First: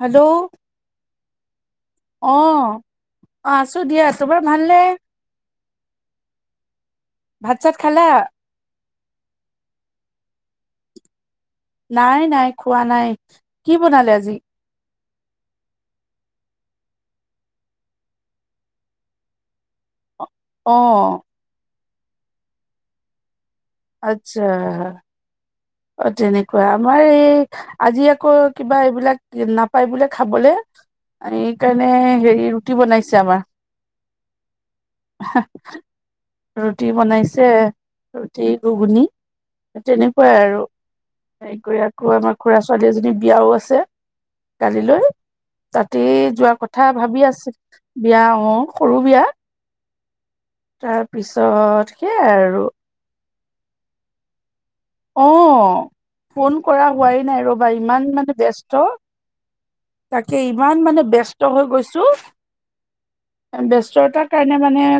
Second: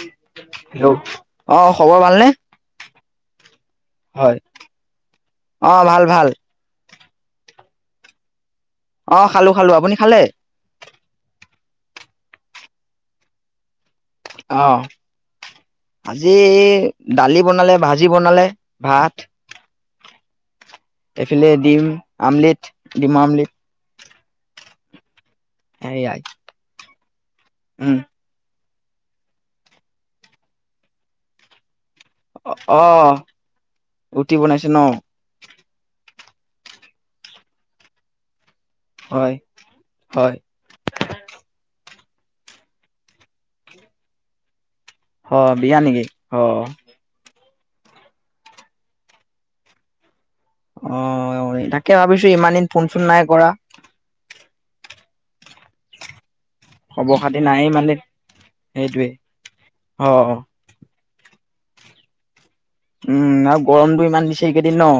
Hello অ hello, অ অ', খবৰ ভালনে? অ, ' আছো দিয়া, হয়। তোমাৰ ভালনে? অ' ভাল ভাল। ভাত চাত খালা? অ' খালো খালো, আপুনি খালে? নাই নাই খোৱা নাই, কি বনালে আজি? অ'। আজি দালি বনালে, ভাজি বনালে, ভাত। অঁ। এফালে দিম, আমলেট, দিম আমলেট। আচ্ছা, অ' সেয়াই তেনেকুৱা আমাৰ এই উম আজি আক - কিবা এইবিলাক নাপায় বোলে খাবলে, এইকাৰণে - হেৰি ৰুটি অ বনাইছে আমাৰ। ৰুটি বনাইছে ন ৰুটি বনাইছে - ৰুটি, ঘুগুনি হয় হয় তেনেকুৱাই আৰু। হেৰি কৰি আকৌ আমাৰ খুৰা ছোৱালী এজনী বিয়াও আছে কালিলৈ। অ বিয়া নেকি তাতেই অ যোৱা কথা ভাবি আছো, বিয়া অ' সৰু বিয়া। তাৰ অ' পিছত তাকে সেয়াই ভাবিছো ইমান আৰু দিন ফোন চোন নাই কৰা। অঁ'। ফোন কৰা খবৰ হোৱাই খাতি নাই ৰ'বা দিন ইমান মানে ব্যস্ত, সেইটোৱে অ তাকেই - ইমান মানে ব্যস্ত হৈ গৈছো, উম আৰু গৰমটো ইমান ব্যস্ততাৰ দিছে কাৰণে এইকেইদিন ন মানে -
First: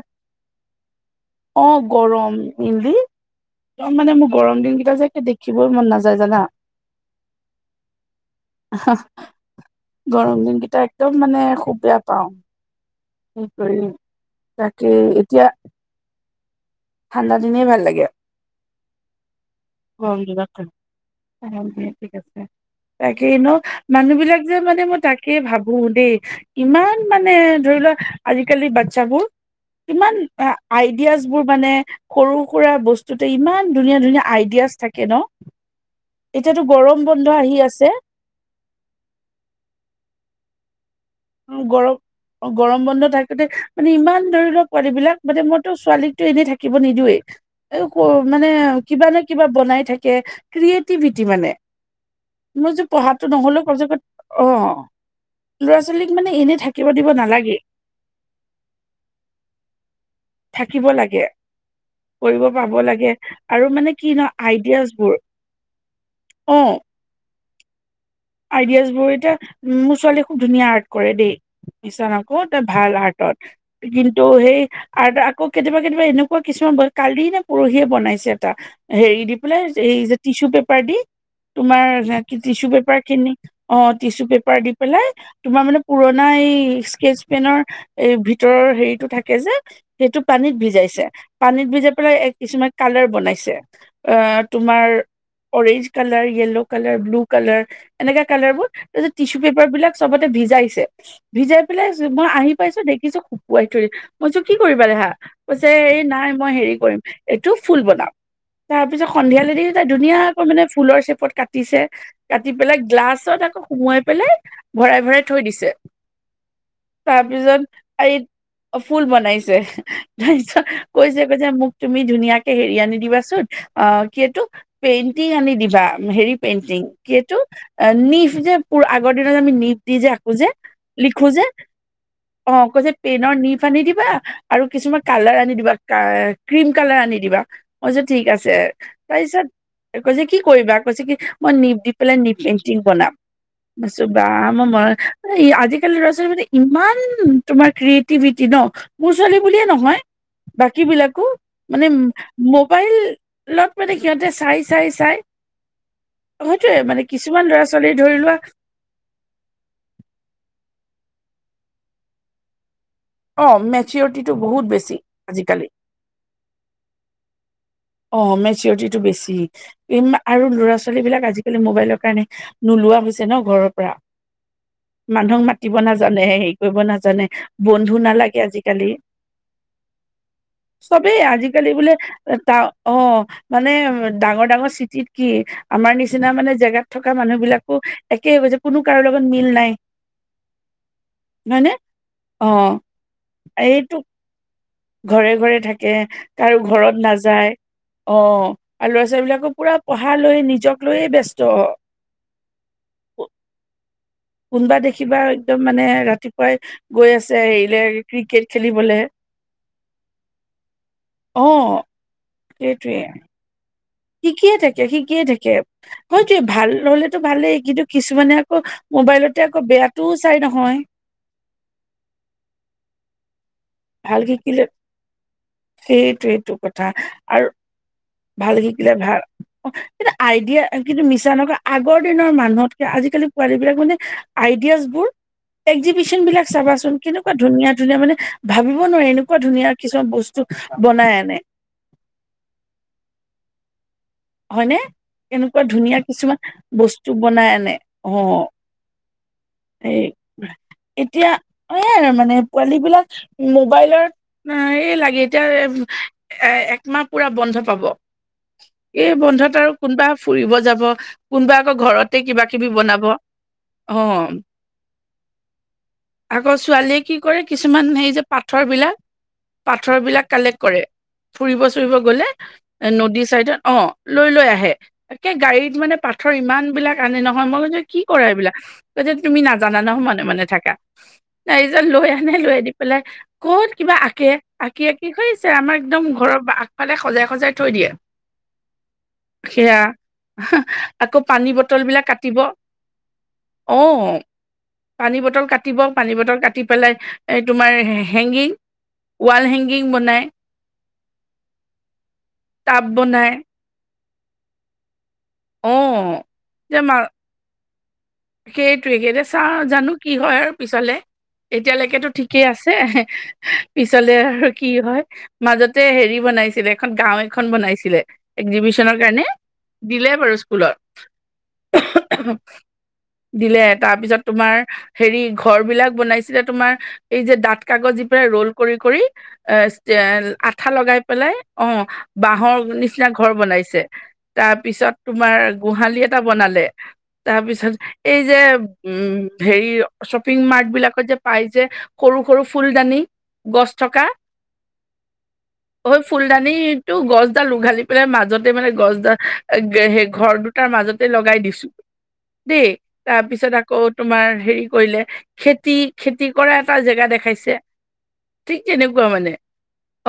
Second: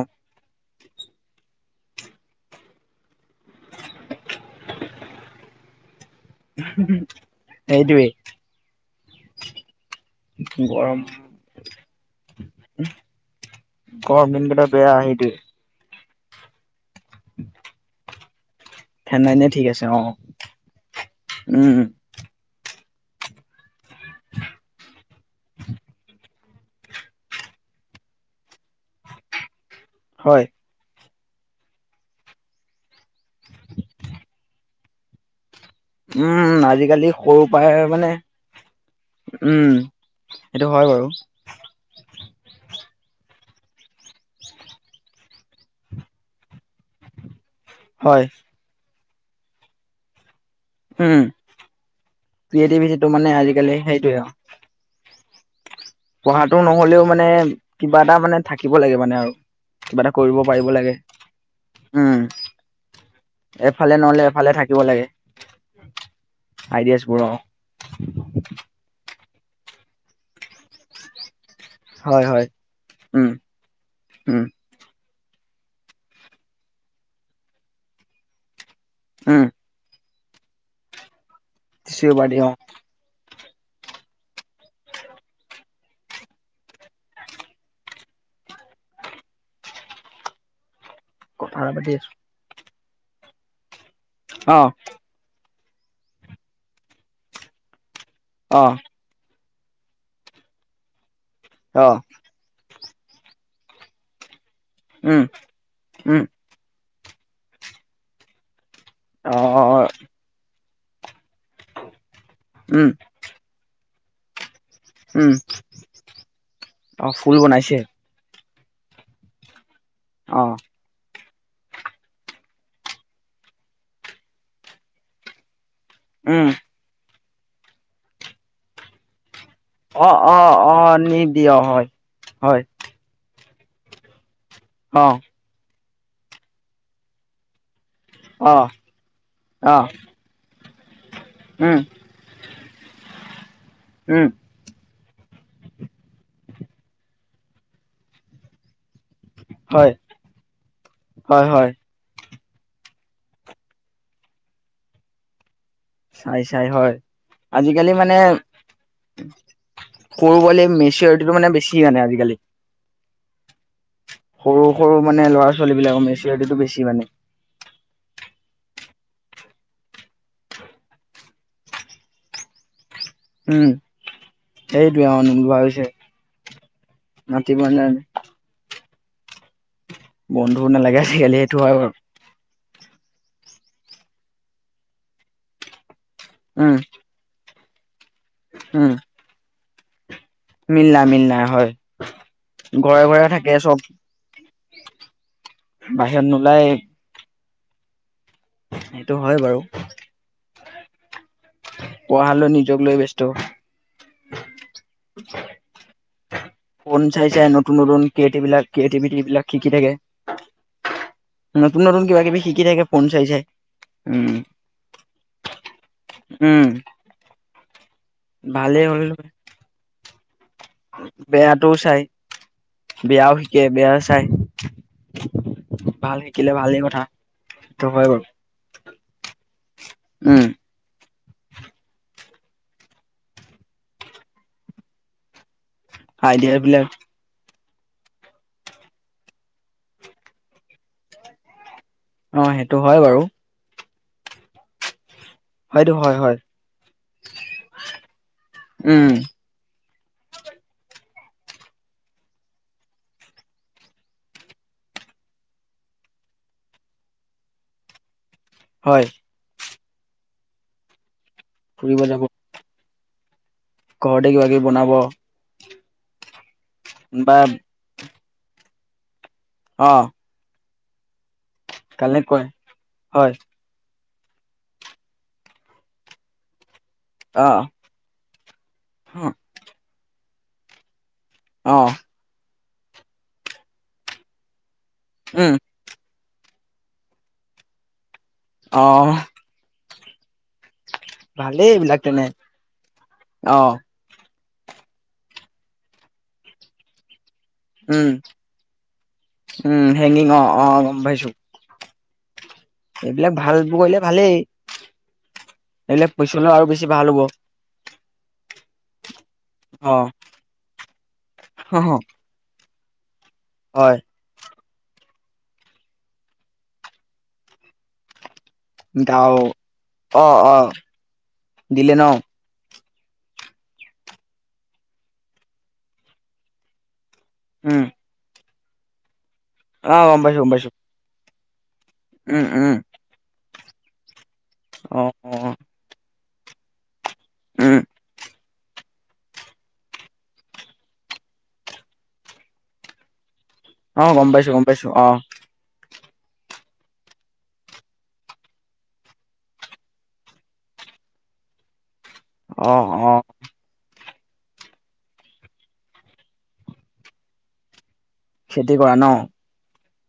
অ' গৰম ইলদি, মানে মোৰ গৰম দিন কেটা যে দেখিবই মন নাযায় জানা। সেইটোৱে। গৰম দিন কেইটা একদম মানে খুব বেয়া পাও। উম, গমৰ দিনকেইটা তাকে বেয়া সেইটোৱে। এতিয়া ঠাণ্ডা দিনেই ভাল লাগে। ঠাণ্ডা দিনেই ঠিক আছে। অ গৰম কিবাখন, ঠাণ্ডা উম, দিনেই ঠিক আছে। তাকেই ন, মানুহ বিলাক যে মানে মই তাকেই ভাবো দেই - ইমান মানে ধৰি লোৱা, আজিকালি বাচ্ছাবোৰ - ইমান হয়। আইডিয়াচ বোৰ মানে সৰু সুৰা বস্তুতে ইমান ধুনীয়া ধুনীয়া আই ডিয়াছ থাকে ন'? উম এতিয়াতো গৰম আজিকালি বন্ধ সৰু আহি পৰাই আছে মানে উম সেইটো হয় বাৰু গৰম গৰম বন্ধ থাকোতে মানে ইমান ধৰি লওক পোৱালী বিলাক মানে মইতো ছোৱালীকতো এনেই থাকিব নিদিয়েই। হয়। মানে কিবা নে কিবা বনাই থাকে উম, ক্ৰিয়েটিভিটি মানে। মই যে ক্ৰিয়েটিভিটিটো পঢ়াতটো মানে নহলেও প্ৰ আজিকালি সেইটোয়ে আৰু অ ল'ৰা ছোৱালী পঢ়াটো নহলেও মানে কিবা এটা মানে থাকিব লাগে মানে আৰু কিবা এটা কৰিব পাৰিব লাগে। উম, কৰিব পাব লাগে আৰু এফালে মানে কি নহ'লে ন এফালে থাকিব আইডিয়াজ লাগে বোৰ। অ, [unintelligible] জ বোৰ এতিয়া মোৰ ছোৱালী খুব ধুনীয়া আৰ্ট কৰে দেই মছা হয়, নকওঁ হয়। তাই ভাল উম, আৰ্টত কিন্তু উম, সেই আৰ্টত আৰু আকৌ কেতিয়াবা কেতিয়াবা এনেকুৱা কিছুমান কালি নে পৰহিয়ে বনাইছে এটা হেৰি উম, পেলাই। এই যে টিচু পেপাৰ দি তোমাৰ টিচু পেপাৰ কি দি অ', টিচু পেপাৰ খিনি অ টিচু পেপাৰ দি পেলাই তোমাৰ মানে পুৰণা এই ইস্কেছ পেনৰ এই ভিতৰৰ হেৰিতটো থাকে যে সেইটো পানীত ভিজাইছে। কথা পানীত এটা পাতি ভিজাই আছোঁ। পেলাই এক কিছুমান কালাৰ বনাইছে অ অ', তোমাৰ orange colour, yellow colour, blue colour, এনেকা কালাৰ বোৰ অ', তাৰপিছত টিছু পেপাৰ বিলাক ছবতে ভিজাইছে ভিজাই পেলাই অ', মই আহি পাইছো দেখিছো শুকুৱাই থৰি মই কৈছোঁ কি কৰিবা দেহা উম, কইছে এই উম, নাই মই হেৰি কৰিম এইটো ফুল বনাম। তাৰ পিছত অ', সন্ধিয়ালে দি অ', তাই অ', ধুনীয়াকৈ মানে ফুলৰ শেপত কাটিছে কাটি বিলাক উম, গ্লাছত আকৌ সোমোৱাই পেলাই ভৰাই ভৰাই উম, থৈ দিছে অ', তাৰ ফুল পিছত বনাইছে এই ফুল বনাইছে অ', তাৰপিছত কৈছে কৈছে মোক তুমি ধুনীয়াকে হেৰি আনি দিবাচোন অ কি এটো পেইণ্টিং আনি দিবা। হেৰি উম, পেইণ্টিং কি এটো নিভ যে প আগৰ দিনত আমি নিভ দি যে অ', আকো যে অ', অ', লিখো নিদি যে। অ', হয়, অ হয়। কৈছে পেইনৰ নিফ আনি দিবা আৰু কিছুমান অ কালাৰ আনি দিবা। ক্ৰীম কালাৰ আনি দিবা। মই কৈছোঁ ঠিক আছে অ তাৰপিছত অ কৈছে কি কৰিবা কৈছে কি মই নিভ উম দি পেলাই নিব পেইন্টিং বনাম মই কৈছো উম বাহ। মন আজিকালি ল'ৰা ছোৱালী ইমান তোমাৰ ক্ৰিয়েটিভিটি ন। মোৰ ছোৱালী বুলিয়ে হয় নহয় বাকী বিলাকো হয় হয় মানে উ মোবাইলত মানে সিহঁতে চাই চাই চাই চাই চাই সেইটোৱে হয় মানে কিছুমান ল'ৰা আজিকালি ছোৱালী মানে ধৰি লোৱা সৰু পোৱালি মেচিৰিটিটো মানে বেছি মানে আজিকালি। অ মেচিওত, সৰু সৰু মানে ল'ৰা ছোৱালী বিলাকৰ মেচিউৰিটিটো বেছি মানে। অ মেচিউৰিটিটো বেছি। ইম আৰু ল'ৰা ছোৱালী বিলাক আজিকালি মোবাইলৰ কাৰণে নোলোৱা হৈছে ন উম ঘৰৰ পৰা। সেইটোৱে অ মানুহক নোলোৱা মাতিব হৈছে নাজানে হেৰি কৰিব নাজানে বন্ধু নালাগে আজিকালি। বন্ধু নালাগে চবেই সেইটো আজিকালি হয় বাৰু বোলে তা অঁ মানে ডাঙৰ ডাঙৰ চিটি খিনিত, আমাৰ নিচিনা মানে উম জেগাত থকা মানুহ বিলাক একেই এযে কোনো উম কাৰো লগত মিল নাই। মিল নাই মিল নাই হয়নে হয়, অ ঘৰে ঘৰে থাকে চব এইটো ঘৰে ঘৰে থাকে, বাহিৰত কাৰো নোলাই ঘৰত নাযায়। অঁ আৰু ল'ৰা সেইটো ছোৱালী হয় বিলাক বাৰু পুৰা পঢ়াক লৈ, নিজক লৈয়ে ব্যস্ত। পঢ়াক লৈ নিজক লৈ ব্যস্ত। কোনোবা দেখিবা ই একদম মানে ৰাতি পুৱাই ফোন গৈ আছে হেৰিলে ক্ৰিকেট খেলিবলে। এই বিলাক শিকি থাকে। অ নতুন নতুন কিবা কিবি শিকি থাকে, সেইটোৱে ফোন চাই চাই। উম, শিকিয়ে থাকে, শিকিয়ে থাকে। হয় দেই উম, ভাল নহ'লেতো ভালেই, কিন্তু কিছুমানে আকৌ ভালেই হ'ল মোবাইলতে আকৌ বেয়াটোও চাই নহয়। বেয়াটোও চাই, বেয়াও শিক শিকে বেয়াও ভাল চাই, শিকিলে ভাল শিকিলে সেইটোৱেটো ভালেই কথা। আৰু সেইটো হয় বাৰু। ভাল শিকিলে ভাল। এটা উম, আইডিয়া কিন্তু মিছা নকওঁ, আগৰ দিনৰ মানুহতকে আজিকালি পোৱালী বিলাক মানে অইডিয়া বোৰ এক্সেবিচন বিলাক চাবাচোন কেনে এনেকুৱা ধুনীয়া ধুনীয়া মানে ভাবিব নোৱাৰি এনেকুৱা ধুনীয়া কিছুমান বস্তু বনাই আনে। অঁ সেইটো হয় বাৰু। হয়নে? কেনেকুৱা হয়টো ধুনীয়া হয়, হয় কিছুমান বস্তু বনাই আনে, অঁ। উম, এই এতিয়া অঁ মানে পোৱালী বিলাক মোবাইলৰ আ এই লাগে এতিয়া এ একমাহ পুৰা বন্ধ পাব। হয় এই বন্ধত আৰু কোনোবা ফুৰিব যাব, কোনোবা আকৌ ফুৰিব ঘৰতে যাব কিবা কিবি বনাব। অঁ, ঘৰতে কিবা কিবি বনাব আকৌ ছোৱালীয়ে কি বা কৰে কিছুমান সেই যে পাথৰ বিলাক, পাথৰ অ', বিলাক কালেক্ট কৰে। ফুৰিব চুৰিব গ'লে কালেক্ট কৰে এ নদী হয় চাইডত। অঁ লৈ লৈ আহে। একে গাড়ীত মানে পাথৰ ইমান বিলাক আনে নহয় অ', মই কি কৰা এই বিলাক, কৈছে তুমি নাজানা নহয় মনে মনে থাকা। তাৰপিছত অ', লৈ আহি লৈ আনি পেলাই ক'ত কিবা আঁকে। আঁকি আঁকি সেই যে উম, আমাৰ একদম ঘৰৰ ফালে সজাই সজাই থৈ দিয়ে। অঁ সেয়া, হুহ আকৌ পানী ভালেই বটল এইবিলাক বিলাক তেনে কাটিব, অ', অঁ। পানী বটল কাটিব, পানী বটল কাটি পেলাই এ তোমাৰ um, hanging, wall um, hanging বনাই। অ', অ', গম পাইছো টাব বনাই এইবিলাক ভালবোৰ কৰিলে ভালেই, অ এইবিলাক পিছলৈ আৰু বেছি ভাল হ'ব। সেইটোৱেই, ইয়াতে চাও আৰু জানো অ', কি হয় আৰু পিছলে, এতিয়ালৈকে তো ঠিক কেই আছে [unintelligible] হয় পিছাল আৰু কি হয়। মাজতে হেৰি বনাইছিলে এখন গাও এখন বনাইছিলে এক্সিবি গাওঁ অঁ অঁ দিলে ন'? দিলে তাৰপিছত তোমাৰ হেৰি ঘৰ বিলাক বনাইছিলে তোমাৰ এই যে দাঠ উম কাগজ দি পেলাই ৰ'ল কৰি কৰি অ গম এঁ পাইছো গম আঠা পাইছো লগাই পেলাই অঁ উম বাহৰ উম নিচিনা ঘৰ বনাইছে, তাৰপিছত অ অ তোমাৰ গোহালি এটা বনালে, তাৰপিছত উম এই যে উম, হেৰি শ্বপিং মাৰ্ত বিলাকত যে পাই যে সৰু ফুলদানি গছ। অ' গম পাইছো, গম পাইছো অ'। হয় ফুলদানিটো গছডাল উঘালি পেলাই মাজতে মানে গছডাল সেই ঘৰ দুটাৰ মাজতে লগাই দিছো দেই অ অ তাৰপিছত আকৌ আকৌ তোমাৰ হেৰি কৰিলে খেতি খেতি কৰা এটা জেগা দেখাইছে। ঠিক খেতি কৰা ন তেনেকুৱা মানে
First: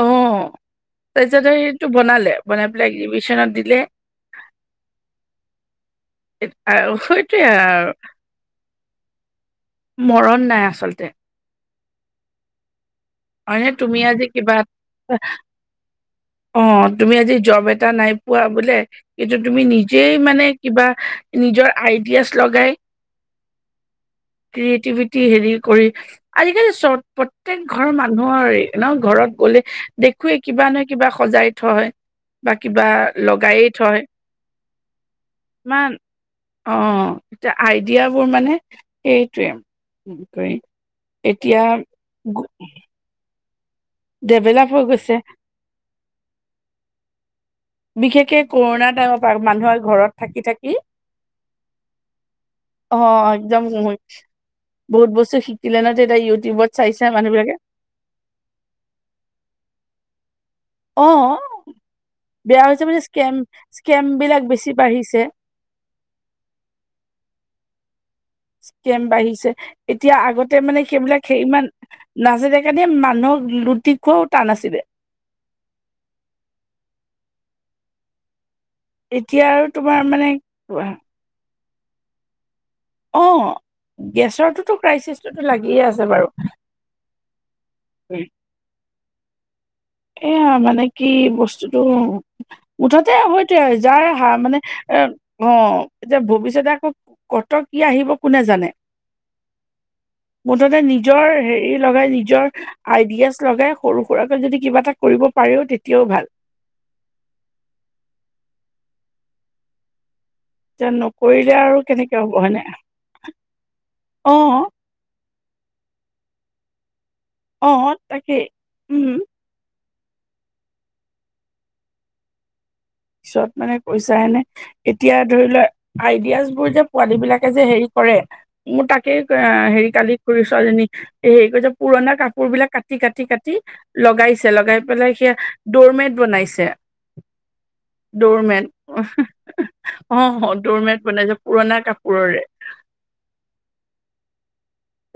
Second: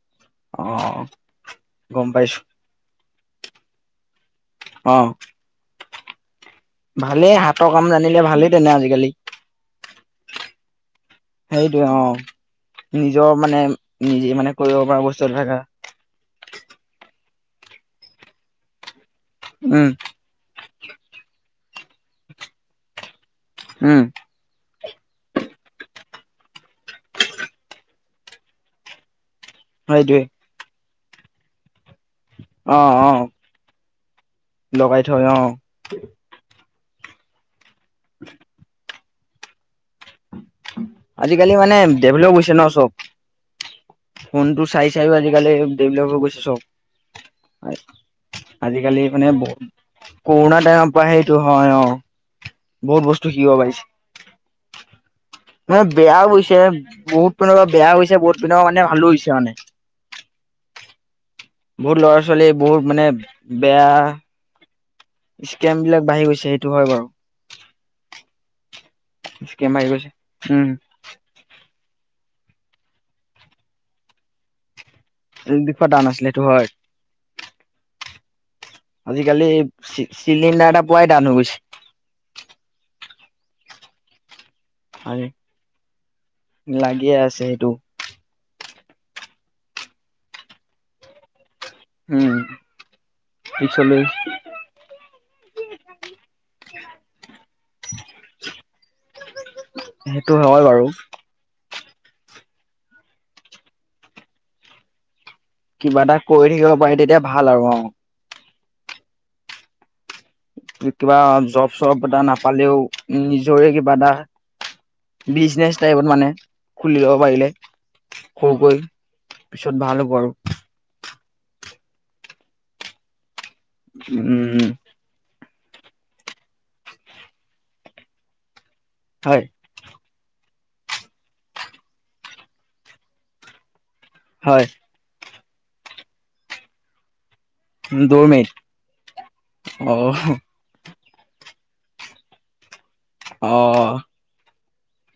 অ' অ তাৰপিছত সেইটো গম বনালে পাইছো বনাই লেগৰিবিচেনত দিলে। অহ। [unintelligible] ভালে হাতৰ কাম আৰু জানিলে ভালেই তেনে আজিকালি। মৰণ নাই আচলতে। সেইটোৱে অ' নিজৰ মানে হয়নে তুমি আজি নিজেই কিবা মানে কৰিব পৰা বস্তু এটা থাকা। অ' তুমি আজি জব এটা নাই পোৱা বোলে কিন্তু তুমি উম নিজেই মানে কিবা নিজৰ আইডিয়াছ লগাই উম'। ক্ৰিয়েটিভিটি হেৰি কৰি আজিকালি চব প্ৰত্যেক ঘৰৰ মানুহৰেই। ন ঘৰত গ'লে সেইটোৱে দেখোৱেই কিবা নহয় কিবা সজাই থয়। বা অ কিবা অ লগায়েই থয় লগাই থয় অ ইমান। অ' এতিয়া আইডিয়াবোৰ মানে সেইটোৱেই। আজিকালি মানে ডেভেলপ হৈছে ন' চব। ফোনটো ডেভেলপ হৈ চাই গৈছে চাইও আজিকালি ডেভেলপ হৈ গৈছে চব। বিশেষকে কৰোণা আজিকালি টাইমৰ মানে পৰা মানুহৰ ঘৰত থাকি কৰোণা থাকি টাইমৰ পৰা সেইটো হয় অ'। অ বহুত বস্তু শিকিব একদম পাইছে। বহুত বস্তু শি মানে বেয়াও হৈছে। বহুত পিনৰ পৰা বেয়াও হৈছে। বহুত পিনৰ পৰা মানে ভালো হৈছে মানে। অ বহুত লৰা-ছোৱালী বেয়া হৈছে বহুত মানে স্কেম বেয়া স্কেম বিলাক বেছি বাঢ়িছে। স্কেম বিলাক বাঢ়ি গৈছে সেইটো হয় বাৰু। স্কেম বাঢ়িছে স্কেম বাঢ়ি গৈছে এতিয়া আগতে উম মানে সেইবিলাক সেই ইমান নাছিলে কাৰণে মানুহ লুটি খুৱোৱাও নাছিলে। [unintelligible] খোৱা টান আছিলে সেইটো হয়। এতিয়া আজিকালি আৰু তোমাৰ চি মানে চিলিণ্ডাৰ এটা পোৱাই টান হৈ গৈছে। অ' গেছৰটোতো ক্ৰাইচিচটোতো লাগিয়ে আছে বাৰু। লাগিয়ে আছে সেইটো। এয়া মানে কি বস্তুটো। উম মুঠতে হয়তোৱে পিছলৈ যাৰ হা মানে এ অ' এতিয়া ভৱিষ্যতে আকৌ ক'ত কি আহিব কোনে জানে, সেইটো হয় মুঠতে বাৰু। নিজৰ হেৰি হেৰি লগাই নিজৰ আইডিয়াছ লগাই সৰু সুৰাৰাকৈ যদি কিবা এটা কৰিব পাৰেও তেতিয়াও কিবা এটা ভাল কৰি থাকিব পাৰি তেতিয়া ভাল আৰু অ'। এতিয়া কিবা নকৰিলে জব আৰু চব কেনেকে এটা হ'ব হয়নে নাপালেও নিজৰে কিবা এটা অ বিজনেচ টাইপত মানে খুলি ল'ব পাৰিলে অ', তাকেই সৰুকৈ উম, পিছত ভাল হ'ব আৰু। পিছত মানে কৈছা এনে উম এতিয়া ধৰি লোৱা আইডিয়াজ বোৰ যে পোৱালী বিলাকে যে হেৰি কৰে মোৰ তাক একেই হয় হেৰি কালি সৰু ছোৱালী জনী হেৰি কৰিছে পুৰণা কাপোৰ বিলাক কাটি কাটি কাটি লগাইছে হয় লগাই পেলাই সে দ'ৰমেট বনাইছে দৌৰমেট দ'ৰমেট অ' দ'ৰমেট বনাইছে পুৰণা কাপোৰৰে অ'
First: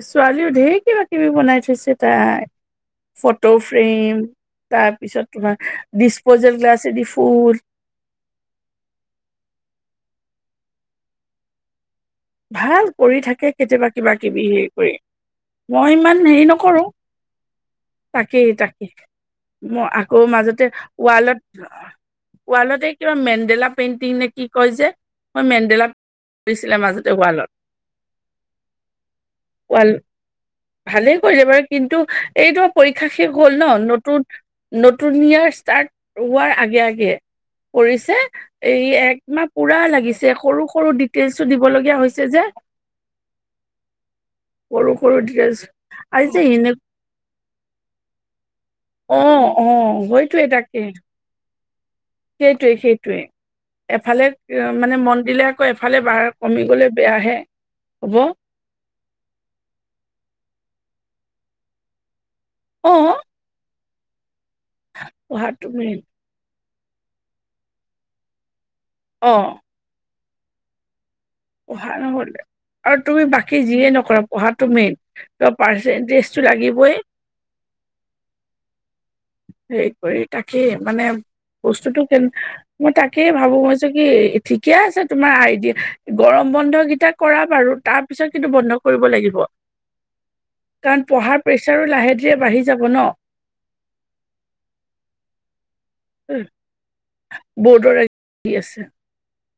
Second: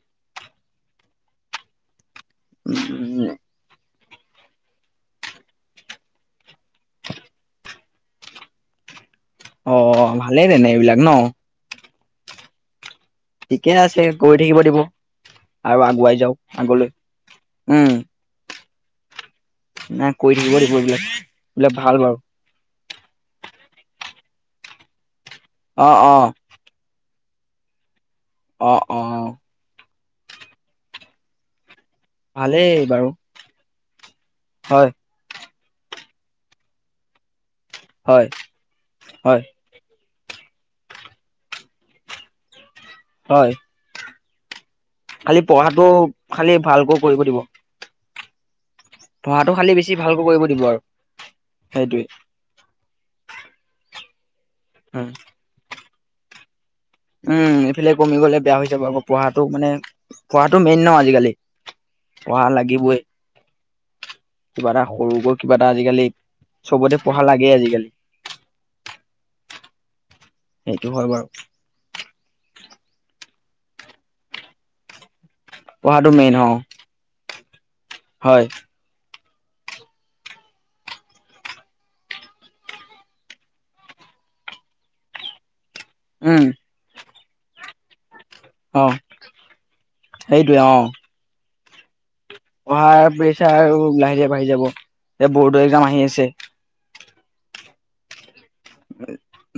ছোৱালীও ঢেৰ কিবা কিবি বনাই থৈছে তাই উম ফটো ফ্ৰেম তাৰপিছত তোমাৰ ডিচপ'জেল গ্লাছেদি ফুল। অ' ভালেই তেনে এইবিলাক ন ভাল কৰি থাকে ঠিকে কেতিয়াবা আছে কিবা কৰি কিবি থাকিব হেৰি দিব কৰি আৰু মই আগুৱাই ইমান যাওক হেৰি নকৰোঁ। আগলৈ উম। তাকেই তাকেই মই নাই আকৌ কৰি থাকিব মাজতে দিব এইবিলাক ৱালত এইবিলাক ভাল বাৰু ৱালত এই কিবা মেণ্ন্দেলা পেইণ্টিং নে কি কয় যে মই মেণ্ন্দেলা অ অ কৰিছিলে মাজতে। দেৱালত। অ' অ'। ওৱাল ভালেই কৰিলে বাট কিন্তু এই ভালেই তোমাৰ বাৰু পৰীক্ষা শেষ হ'ল নতুন হয় নতুন। টু ইয়েৰ ষ্টাৰট হোৱা আগে আগে কৰি হয় হয় একমাহ পুৰা লাগিছে সৰু সৰু ডিটেইলছো দিব লগগীয়া হৈছে যে। হয়। সৰু সৰু খালি ডিটেইলছ পঢ়াটো আজি যে খালি এনে ভালকৈ কৰিব দিব। অ পঢ়াটো অ খালি বেছি ভালকৈ সেইটোৱে কৰিব দিব তাকে আৰু সেইটোৱে। সেইটোৱে সেইটোৱে এফালে মানে মন দিলে আকৌ এফালে বাৰ কমি গ'লে। বেয়াহে উম এইফালে হ'ব কমি গ'লে বেয়া হৈ যাব আকৌ পঢ়াটো মানে পঢ়াটো মেইন ন আজিকালি। পঢ়া অ লাগিবই। কিবা এটা সৰুকৈ কিবা পঢ়াটো এটা মেইন আজিকালি চবতে পঢ়া লাগে আজিকালি। অ'। সেইটো হয় বাৰু। পঢ়া নহ'লে আৰু তুমি বাকী যিয়ে নকৰা পঢ়াটো মেইন। তোমাৰ পঢ়াটো মেইন পাৰ্চেণ্টেজটো অ লাগিবই। হয়। হেৰি কৰি তাকে মানে বস্তুতটো কে মই তাকেই ভাবো মইছো কি ঠিকে আছে তোমাৰ আইডিয়া। উম গৰম বন্ধ কেইটা কৰা বাৰু তাত। পিছত কিন্তু বন্ধ অ কৰিব লাগিব সেইটোৱে অ কাৰণ পঢ়াৰ প্ৰেচাৰো লাহে। ধীৰে বাঢ়ি যাব ন পঢ়াৰ প্ৰেচাৰ লাহে লাহে বাঢ়ি যাব এ বৰ্ডৰ একজাম আহি আছে। বৰ্ডৰ এক দি আছে।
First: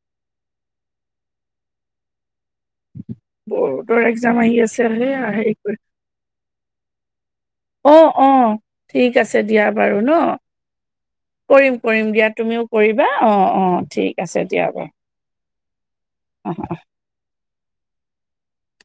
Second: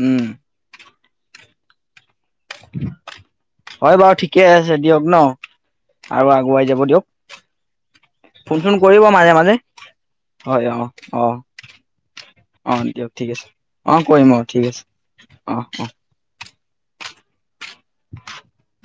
উম। [inaudible] হয় বৰ্ডৰ বাৰু একজাম ঠিকে আহি আছে দিয়ক সেই ন হেৰি কৰি। আৰু আগুৱাই যাব দিয়ক অ' অ' ফোন চোন কৰিব ঠিক মাজে আছে মাজে দিয়া বাৰু ন হয় অ অ কৰিম কৰিম দিয়া। তুমিও অ কৰিবা দিয়ক ঠিক আছে অ' অ' ঠিক কৰিম অ আছে দিয়া বাৰু। অ' অ'। অ' অ'। [inaudible]